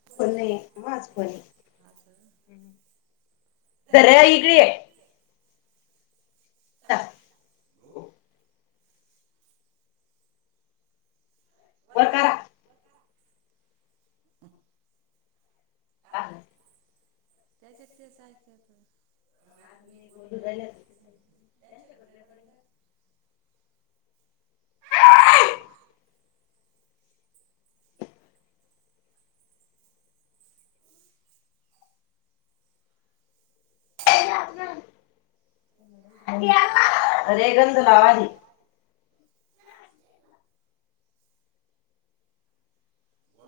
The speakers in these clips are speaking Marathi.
[unintelligible] धर्या ही घे. [inaudible] बरं का [inaudible] त्याच्यात तेच [unintelligible] [unintelligible] त्यांच्याकड [unintelligible] [unintelligible] अरे गंध लाव आधी.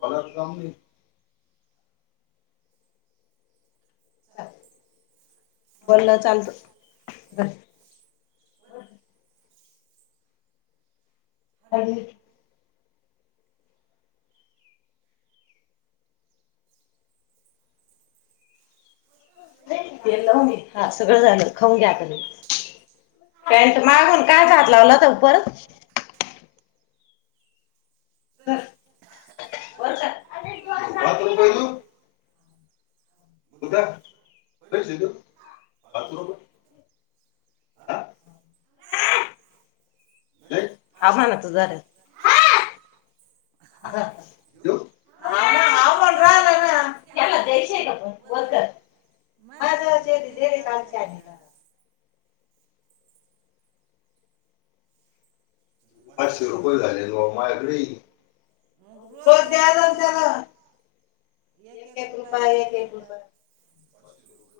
मलाच काम नाही. झालं बोलणं चालतं [inaudible] हरी तेल लाऊ मी हां सगळं झालं खाऊन घ्या आता लगेच पँट मागून काय च हात लावला तू परत. पाच रुपये देऊ? [unintelligible] बुधा, इथं पैसे बैस इथं देऊ? पाच रुपये बाथरूमात. हा? [unintelligible] नाही आम्हाला तर झाल्यात [unintelligible] देऊ हां हाव ना हाव म्हणून राहिला ना त्याला द्यायचंय द्यायची आहे का पण वर कर. वर्कर. माझं माझा शेती दिले काल छानीला [unintelligible] तुझे पाचशे रुपये रुपयेच झाले ना राहिलेत भाऊ बाबा माझ्याकडे. मग रोज ओ द्या जाऊन जा त्याला. एक एक रुपया एक एक रुपया पचशे रुपये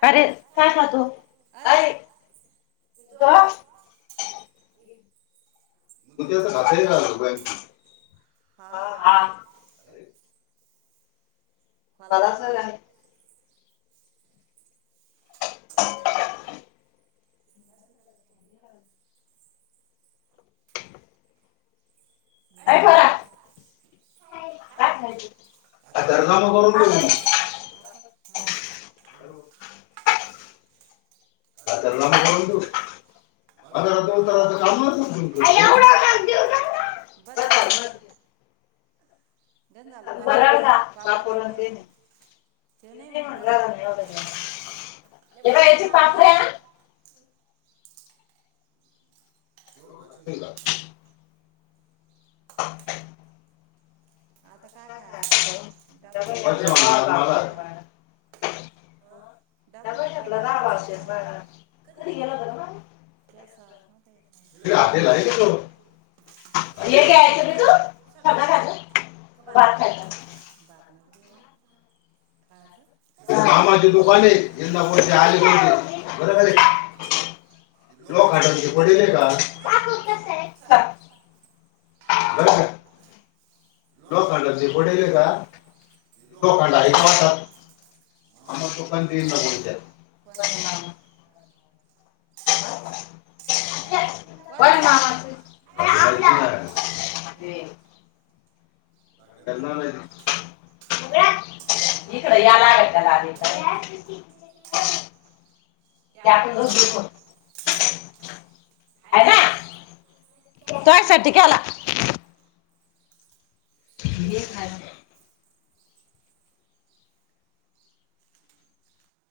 का रे काय खातो, काय? पितो? का? मग तुझ त्याचं आता खाता येईल अकरावी का झाल काय? रुपयाला हा. अरे बारा खोलाचं वाजता आहे जाईन. अरे, बरं. काय हेय पोरा खायचं? काय, हा तर जमा करून दे काय ना मग. खाईलय? पापड हं. [unintelligible] अरे मग [unintelligible] काय आ तर करणार ना मग नाही कोण करून तू? तू पंधरा बाजारात उतरायचं दिवसाच काम नसेल तुमचं [unintelligible] [unintelligible] ग बर बरं हाय का? झालं बरं पापड पापड कापड अन आणि तेन. ते नाही ते नाही म्हणल रागान एवढं द्याला. हे बाई हेची पापड्या आता [unintelligible] [unintelligible] आता काय खायचं डबा घेतल का? भावजचा. अ डबा घेतलं घेतला दहा बावशेर बारा डबा घेतला दहा का? बावशेर बारा [unintelligible] कधी गेल गेला होता ग बाळा? होत [unintelligible] [unintelligible] [unintelligible] हे घ्यायचं मी तो सगळं खायचं [unintelligible] भात खाजा. काय गं? कामाची दुकान आहे, यंदा पैसे आली आलेण होती बरे बरोबर आहे झाले. ती लोखंडाची [unintelligible] पडेले पडले का [unintelligible] बरोबर हाय. लोखंडाची लोखंडे पडेले पडले का. ती लोखंड आहे का [inaudible] वाटत मामा आम्हला दुकान दुकानात ते तेच इंदापूरच्या कोण आहे मामा दमवत्यात. हा कोण आहे ण [unintelligible] मामाचं अ [unintelligible] लागल्यात भयला नानाची [unintelligible] इकडे इकडं या लागत यालाग त्याला आली लागडे [unintelligible] ते का ते आपण दोन दुसर दिवस करू. आहे ना स्वासाठी तोयासाठी घ्याला केला. हे खाय.